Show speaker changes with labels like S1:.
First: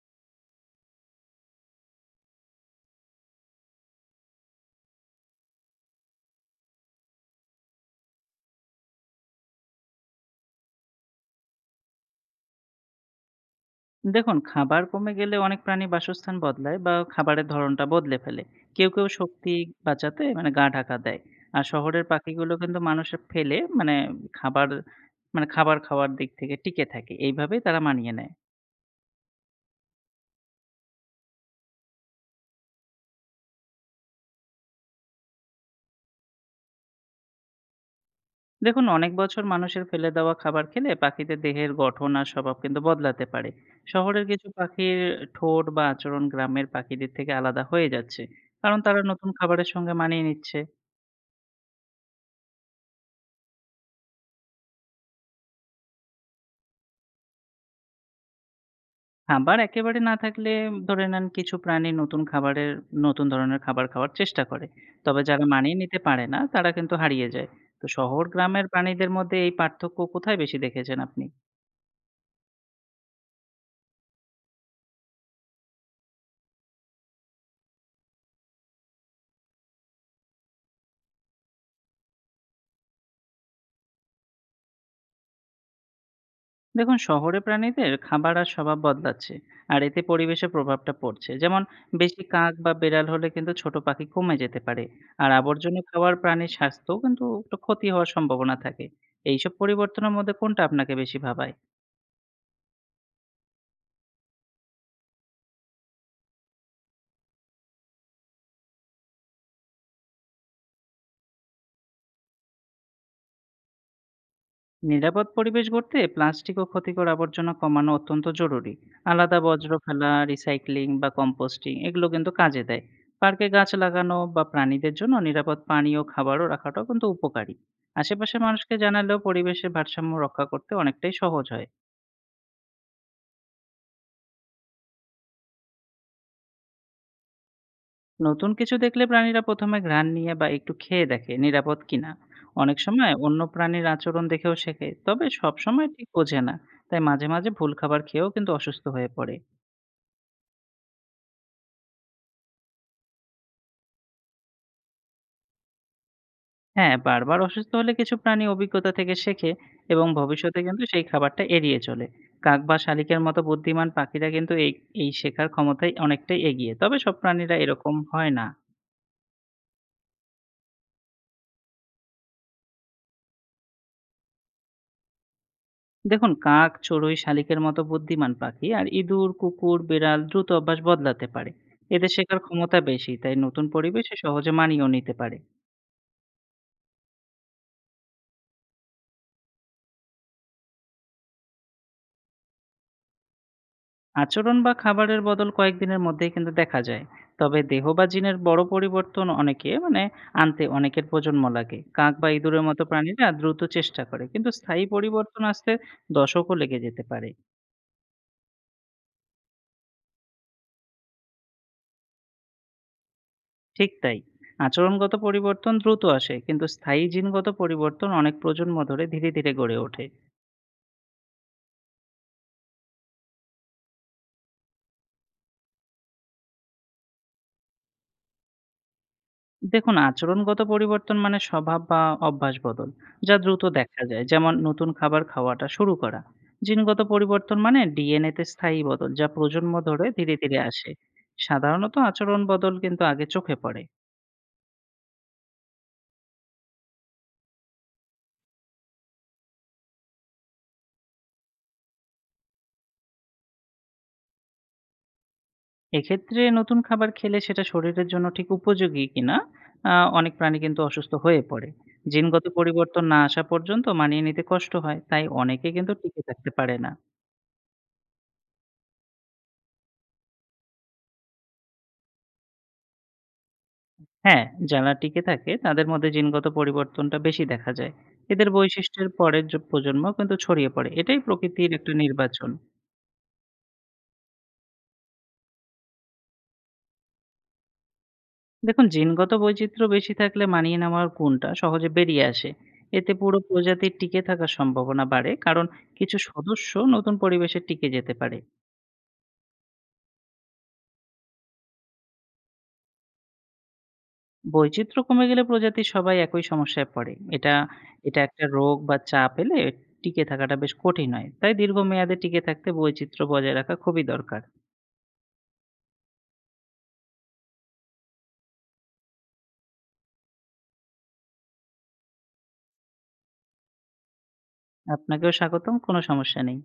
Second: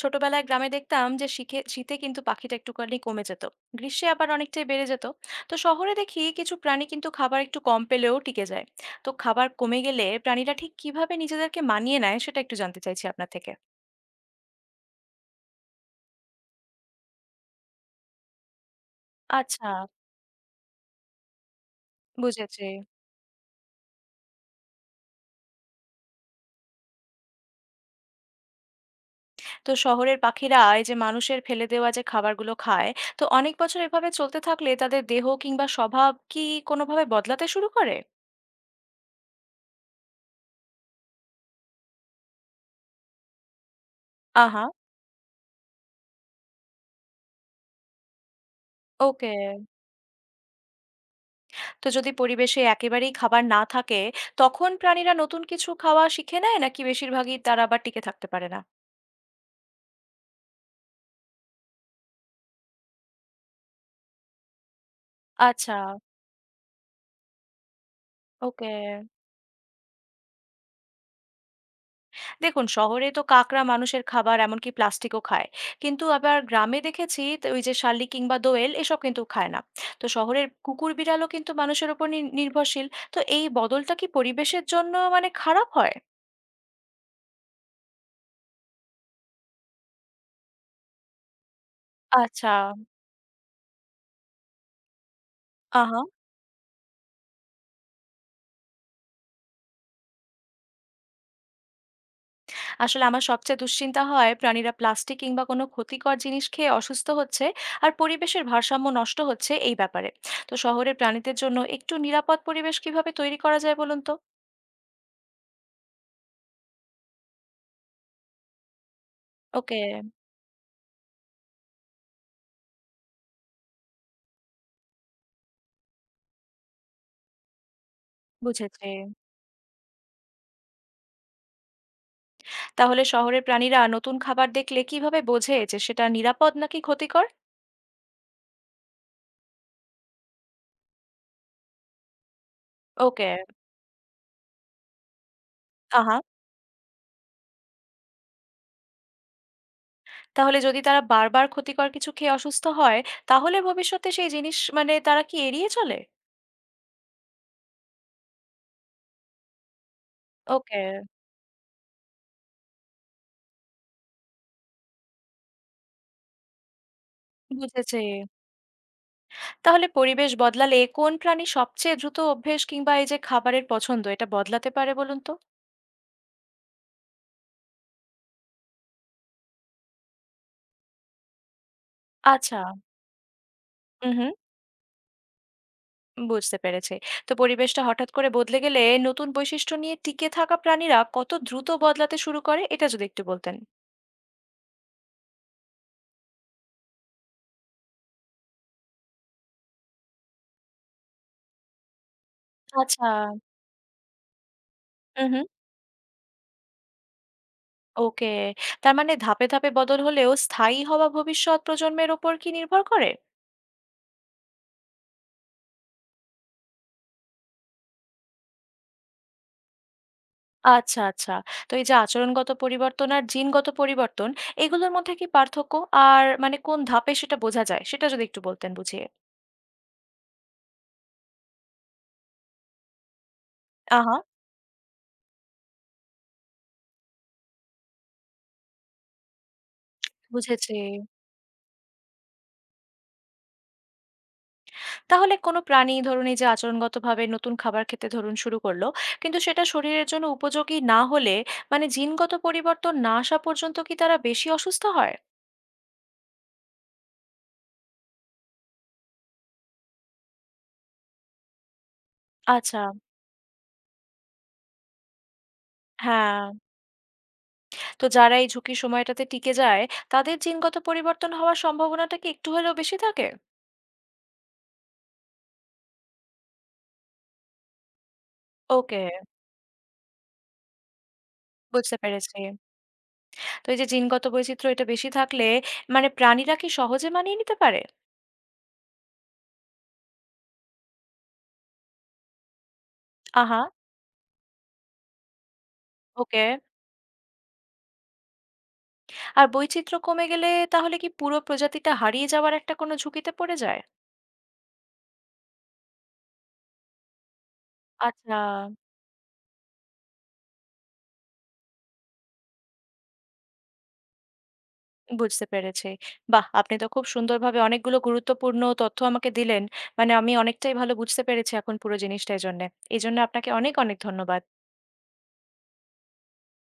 S1: ছোটবেলায় গ্রামে দেখতাম যে শীতে শীতে কিন্তু পাখিটা একটুখানি কমে যেত। গ্রীষ্মে আবার অনেকটাই বেড়ে যেত। তো শহরে দেখি কিছু প্রাণী কিন্তু খাবার একটু কম পেলেও টিকে যায়। তো খাবার কমে গেলে প্রাণীরা ঠিক কিভাবে নিজেদেরকে মানিয়ে নেয় সেটা একটু জানতে চাইছি আপনার থেকে।
S2: দেখুন, খাবার কমে গেলে অনেক প্রাণী বাসস্থান বদলায় বা খাবারের ধরনটা বদলে ফেলে। কেউ শক্তি
S1: আচ্ছা।
S2: বাঁচাতে গা ঢাকা দেয়। আর শহরের পাখিগুলো
S1: বুঝেছি।
S2: কিন্তু মানুষে ফেলে মানে খাবার মানে খাবার খাওয়ার দিক থেকে টিকে থাকে। এইভাবেই তারা মানিয়ে নেয়।
S1: তো শহরের পাখিরা এই যে মানুষের ফেলে দেওয়া যে খাবারগুলো খায়, তো অনেক বছর এভাবে চলতে থাকলে তাদের দেহ কিংবা স্বভাব কি কোনোভাবে বদলাতে শুরু করে?
S2: দেখুন, অনেক বছর মানুষের ফেলে দেওয়া খাবার খেলে পাখিদের দেহের গঠন আর স্বভাব কিন্তু বদলাতে পারে। শহরের কিছু
S1: আহা।
S2: পাখির ঠোঁট বা আচরণ গ্রামের পাখিদের থেকে আলাদা হয়ে যাচ্ছে। কারণ তারা নতুন
S1: ওকে।
S2: খাবারের সঙ্গে মানিয়ে নিচ্ছে।
S1: তো যদি পরিবেশে একেবারেই খাবার না থাকে, তখন প্রাণীরা নতুন কিছু খাওয়া শিখে নেয় নাকি বেশিরভাগই তারা আবার টিকে থাকতে পারে না?
S2: খাবার একেবারে না থাকলে ধরে নেন কিছু প্রাণী নতুন ধরনের খাবার খাওয়ার চেষ্টা করে। তবে যারা
S1: আচ্ছা।
S2: মানিয়ে নিতে পারে না তারা কিন্তু হারিয়ে যায়। তো শহর গ্রামের
S1: ওকে।
S2: প্রাণীদের মধ্যে এই পার্থক্য কোথায় বেশি দেখেছেন আপনি?
S1: দেখুন শহরে তো কাকড়া মানুষের খাবার এমনকি প্লাস্টিকও খায়, কিন্তু আবার গ্রামে দেখেছি তো ওই যে শালিক কিংবা দোয়েল এসব কিন্তু খায় না। তো শহরের কুকুর বিড়ালও কিন্তু মানুষের উপর নির্ভরশীল। তো এই বদলটা কি পরিবেশের জন্য মানে খারাপ হয়?
S2: দেখুন, শহরে প্রাণীদের খাবার আর স্বভাব বদলাচ্ছে। আর এতে পরিবেশের প্রভাবটা পড়ছে। যেমন বেশি
S1: আচ্ছা।
S2: কাক বা বেড়াল হলে কিন্তু ছোট পাখি কমে যেতে পারে। আর আবর্জনা
S1: আহা।
S2: খাওয়ার প্রাণীর স্বাস্থ্যও কিন্তু একটু ক্ষতি হওয়ার সম্ভাবনা থাকে। এইসব পরিবর্তনের মধ্যে কোনটা আপনাকে বেশি ভাবায়?
S1: আসলে আমার সবচেয়ে দুশ্চিন্তা হয় প্রাণীরা প্লাস্টিক কিংবা কোনো ক্ষতিকর জিনিস খেয়ে অসুস্থ হচ্ছে আর পরিবেশের ভারসাম্য নষ্ট হচ্ছে এই ব্যাপারে। তো শহরের প্রাণীদের জন্য একটু নিরাপদ পরিবেশ কিভাবে তৈরি করা যায় বলুন তো।
S2: নিরাপদ পরিবেশ গড়তে প্লাস্টিক ও ক্ষতিকর আবর্জনা কমানো অত্যন্ত জরুরি। আলাদা বর্জ্য
S1: ওকে।
S2: ফেলা, রিসাইক্লিং বা কম্পোস্টিং এগুলো কিন্তু কাজে দেয়। পার্কে গাছ লাগানো বা প্রাণীদের জন্য নিরাপদ পানি ও খাবারও রাখাটাও কিন্তু উপকারী। আশেপাশে মানুষকে
S1: বুঝেছি।
S2: জানালেও পরিবেশের ভারসাম্য রক্ষা করতে অনেকটাই সহজ হয়।
S1: তাহলে শহরের প্রাণীরা নতুন খাবার দেখলে কিভাবে বোঝে যে সেটা নিরাপদ নাকি ক্ষতিকর?
S2: নতুন কিছু দেখলে প্রাণীরা প্রথমে ঘ্রাণ নিয়ে বা একটু খেয়ে দেখে নিরাপদ কিনা। অনেক সময়
S1: ওকে।
S2: অন্য প্রাণীর আচরণ দেখেও শেখে, তবে সব সময় ঠিক
S1: আহা।
S2: বোঝে না। তাই মাঝে মাঝে ভুল খাবার খেয়েও কিন্তু অসুস্থ হয়ে পড়ে।
S1: তাহলে যদি তারা বারবার ক্ষতিকর কিছু খেয়ে অসুস্থ হয়, তাহলে ভবিষ্যতে সেই জিনিস মানে তারা কি এড়িয়ে চলে?
S2: হ্যাঁ, বারবার অসুস্থ হলে কিছু প্রাণী অভিজ্ঞতা থেকে শেখে এবং ভবিষ্যতে
S1: ওকে।
S2: কিন্তু সেই খাবারটা এড়িয়ে চলে। কাক বা শালিকের মতো বুদ্ধিমান পাখিরা কিন্তু এই এই শেখার ক্ষমতায় অনেকটাই এগিয়ে। তবে সব প্রাণীরা এরকম
S1: বুঝেছি।
S2: হয় না।
S1: তাহলে পরিবেশ বদলালে কোন প্রাণী সবচেয়ে দ্রুত অভ্যেস কিংবা এই যে খাবারের পছন্দ এটা বদলাতে পারে বলুন তো।
S2: দেখুন, কাক, চড়ুই, শালিকের মতো বুদ্ধিমান পাখি আর ইঁদুর, কুকুর, বিড়াল দ্রুত অভ্যাস বদলাতে পারে। এদের শেখার
S1: আচ্ছা।
S2: ক্ষমতা বেশি, তাই নতুন
S1: হুম
S2: পরিবেশে
S1: হুম।
S2: সহজে মানিয়েও নিতে পারে।
S1: বুঝতে পেরেছি। তো পরিবেশটা হঠাৎ করে বদলে গেলে নতুন বৈশিষ্ট্য নিয়ে টিকে থাকা প্রাণীরা কত দ্রুত বদলাতে শুরু করে এটা যদি একটু বলতেন।
S2: আচরণ বা খাবারের বদল কয়েকদিনের মধ্যেই কিন্তু দেখা যায়। তবে দেহ বা জিনের বড় পরিবর্তন অনেকে মানে আনতে অনেকের প্রজন্ম লাগে। কাক বা ইঁদুরের মতো
S1: আচ্ছা।
S2: প্রাণীরা দ্রুত চেষ্টা করে। কিন্তু স্থায়ী
S1: হুম
S2: পরিবর্তন
S1: হুম।
S2: আসতে দশকও লেগে যেতে পারে।
S1: ওকে। তার মানে ধাপে ধাপে বদল হলেও স্থায়ী হওয়া ভবিষ্যৎ প্রজন্মের ওপর কি নির্ভর করে?
S2: ঠিক তাই। আচরণগত পরিবর্তন দ্রুত আসে, কিন্তু স্থায়ী জিনগত পরিবর্তন অনেক প্রজন্ম ধরে ধীরে, ধীরে গড়ে ওঠে।
S1: আচ্ছা, আচ্ছা। তো এই যে আচরণগত পরিবর্তন আর জিনগত পরিবর্তন, এগুলোর মধ্যে কি পার্থক্য? আর মানে কোন ধাপে সেটা বোঝা যায়? সেটা যদি একটু বলতেন বুঝিয়ে।
S2: দেখুন, আচরণগত পরিবর্তন মানে স্বভাব বা অভ্যাস বদল, যা দ্রুত দেখা
S1: আহা!
S2: যায়। যেমন নতুন খাবার খাওয়াটা শুরু করা। জিনগত পরিবর্তন মানে ডিএনএ তে স্থায়ী বদল, যা প্রজন্ম ধরে ধীরে ধীরে
S1: বুঝেছি।
S2: আসে। সাধারণত আচরণ বদল কিন্তু আগে চোখে পড়ে।
S1: তাহলে কোনো প্রাণী ধরুন এই যে আচরণগতভাবে নতুন খাবার খেতে ধরুন শুরু করল। কিন্তু সেটা শরীরের জন্য উপযোগী না হলে মানে জিনগত পরিবর্তন না আসা পর্যন্ত কি তারা বেশি অসুস্থ হয়?
S2: এক্ষেত্রে নতুন খাবার খেলে সেটা শরীরের জন্য ঠিক উপযোগী কিনা, অনেক প্রাণী কিন্তু অসুস্থ হয়ে পড়ে। জিনগত
S1: আচ্ছা,
S2: পরিবর্তন না আসা পর্যন্ত মানিয়ে নিতে কষ্ট হয়, তাই অনেকে কিন্তু টিকে
S1: হ্যাঁ।
S2: থাকতে পারে না।
S1: তো যারা এই ঝুঁকির সময়টাতে টিকে যায়, তাদের জিনগত পরিবর্তন হওয়ার সম্ভাবনাটা কি একটু হলেও বেশি থাকে?
S2: হ্যাঁ, যারা টিকে থাকে তাদের মধ্যে জিনগত পরিবর্তনটা বেশি দেখা যায়। এদের
S1: ওকে,
S2: বৈশিষ্ট্যের পরের প্রজন্ম কিন্তু ছড়িয়ে পড়ে। এটাই প্রকৃতির একটা
S1: বুঝতে পেরেছি।
S2: নির্বাচন।
S1: তো এই যে জিনগত বৈচিত্র্য এটা বেশি থাকলে মানে প্রাণীরা কি সহজে মানিয়ে নিতে পারে?
S2: দেখুন, জিনগত বৈচিত্র্য বেশি থাকলে মানিয়ে নেওয়ার গুণটা সহজে বেরিয়ে আসে। এতে পুরো
S1: আহা!
S2: প্রজাতির টিকে থাকার সম্ভাবনা বাড়ে, কারণ কিছু
S1: ওকে।
S2: সদস্য নতুন পরিবেশে টিকে যেতে পারে।
S1: আর বৈচিত্র্য কমে গেলে তাহলে কি পুরো প্রজাতিটা হারিয়ে যাওয়ার একটা কোনো ঝুঁকিতে পড়ে যায়?
S2: বৈচিত্র্য কমে গেলে প্রজাতির সবাই একই সমস্যায় পড়ে। এটা এটা
S1: আচ্ছা,
S2: একটা রোগ বা চাপ এলে টিকে থাকাটা বেশ কঠিন হয়। তাই দীর্ঘমেয়াদে টিকে থাকতে বৈচিত্র্য বজায় রাখা খুবই দরকার।
S1: বুঝতে পেরেছি। বাহ! আপনি তো খুব সুন্দরভাবে অনেকগুলো গুরুত্বপূর্ণ তথ্য আমাকে দিলেন। মানে আমি অনেকটাই ভালো বুঝতে পেরেছি এখন পুরো জিনিসটা এজন্যে। এজন্য আপনাকে অনেক, অনেক ধন্যবাদ।
S2: আপনাকেও স্বাগতম। কোনো সমস্যা নেই।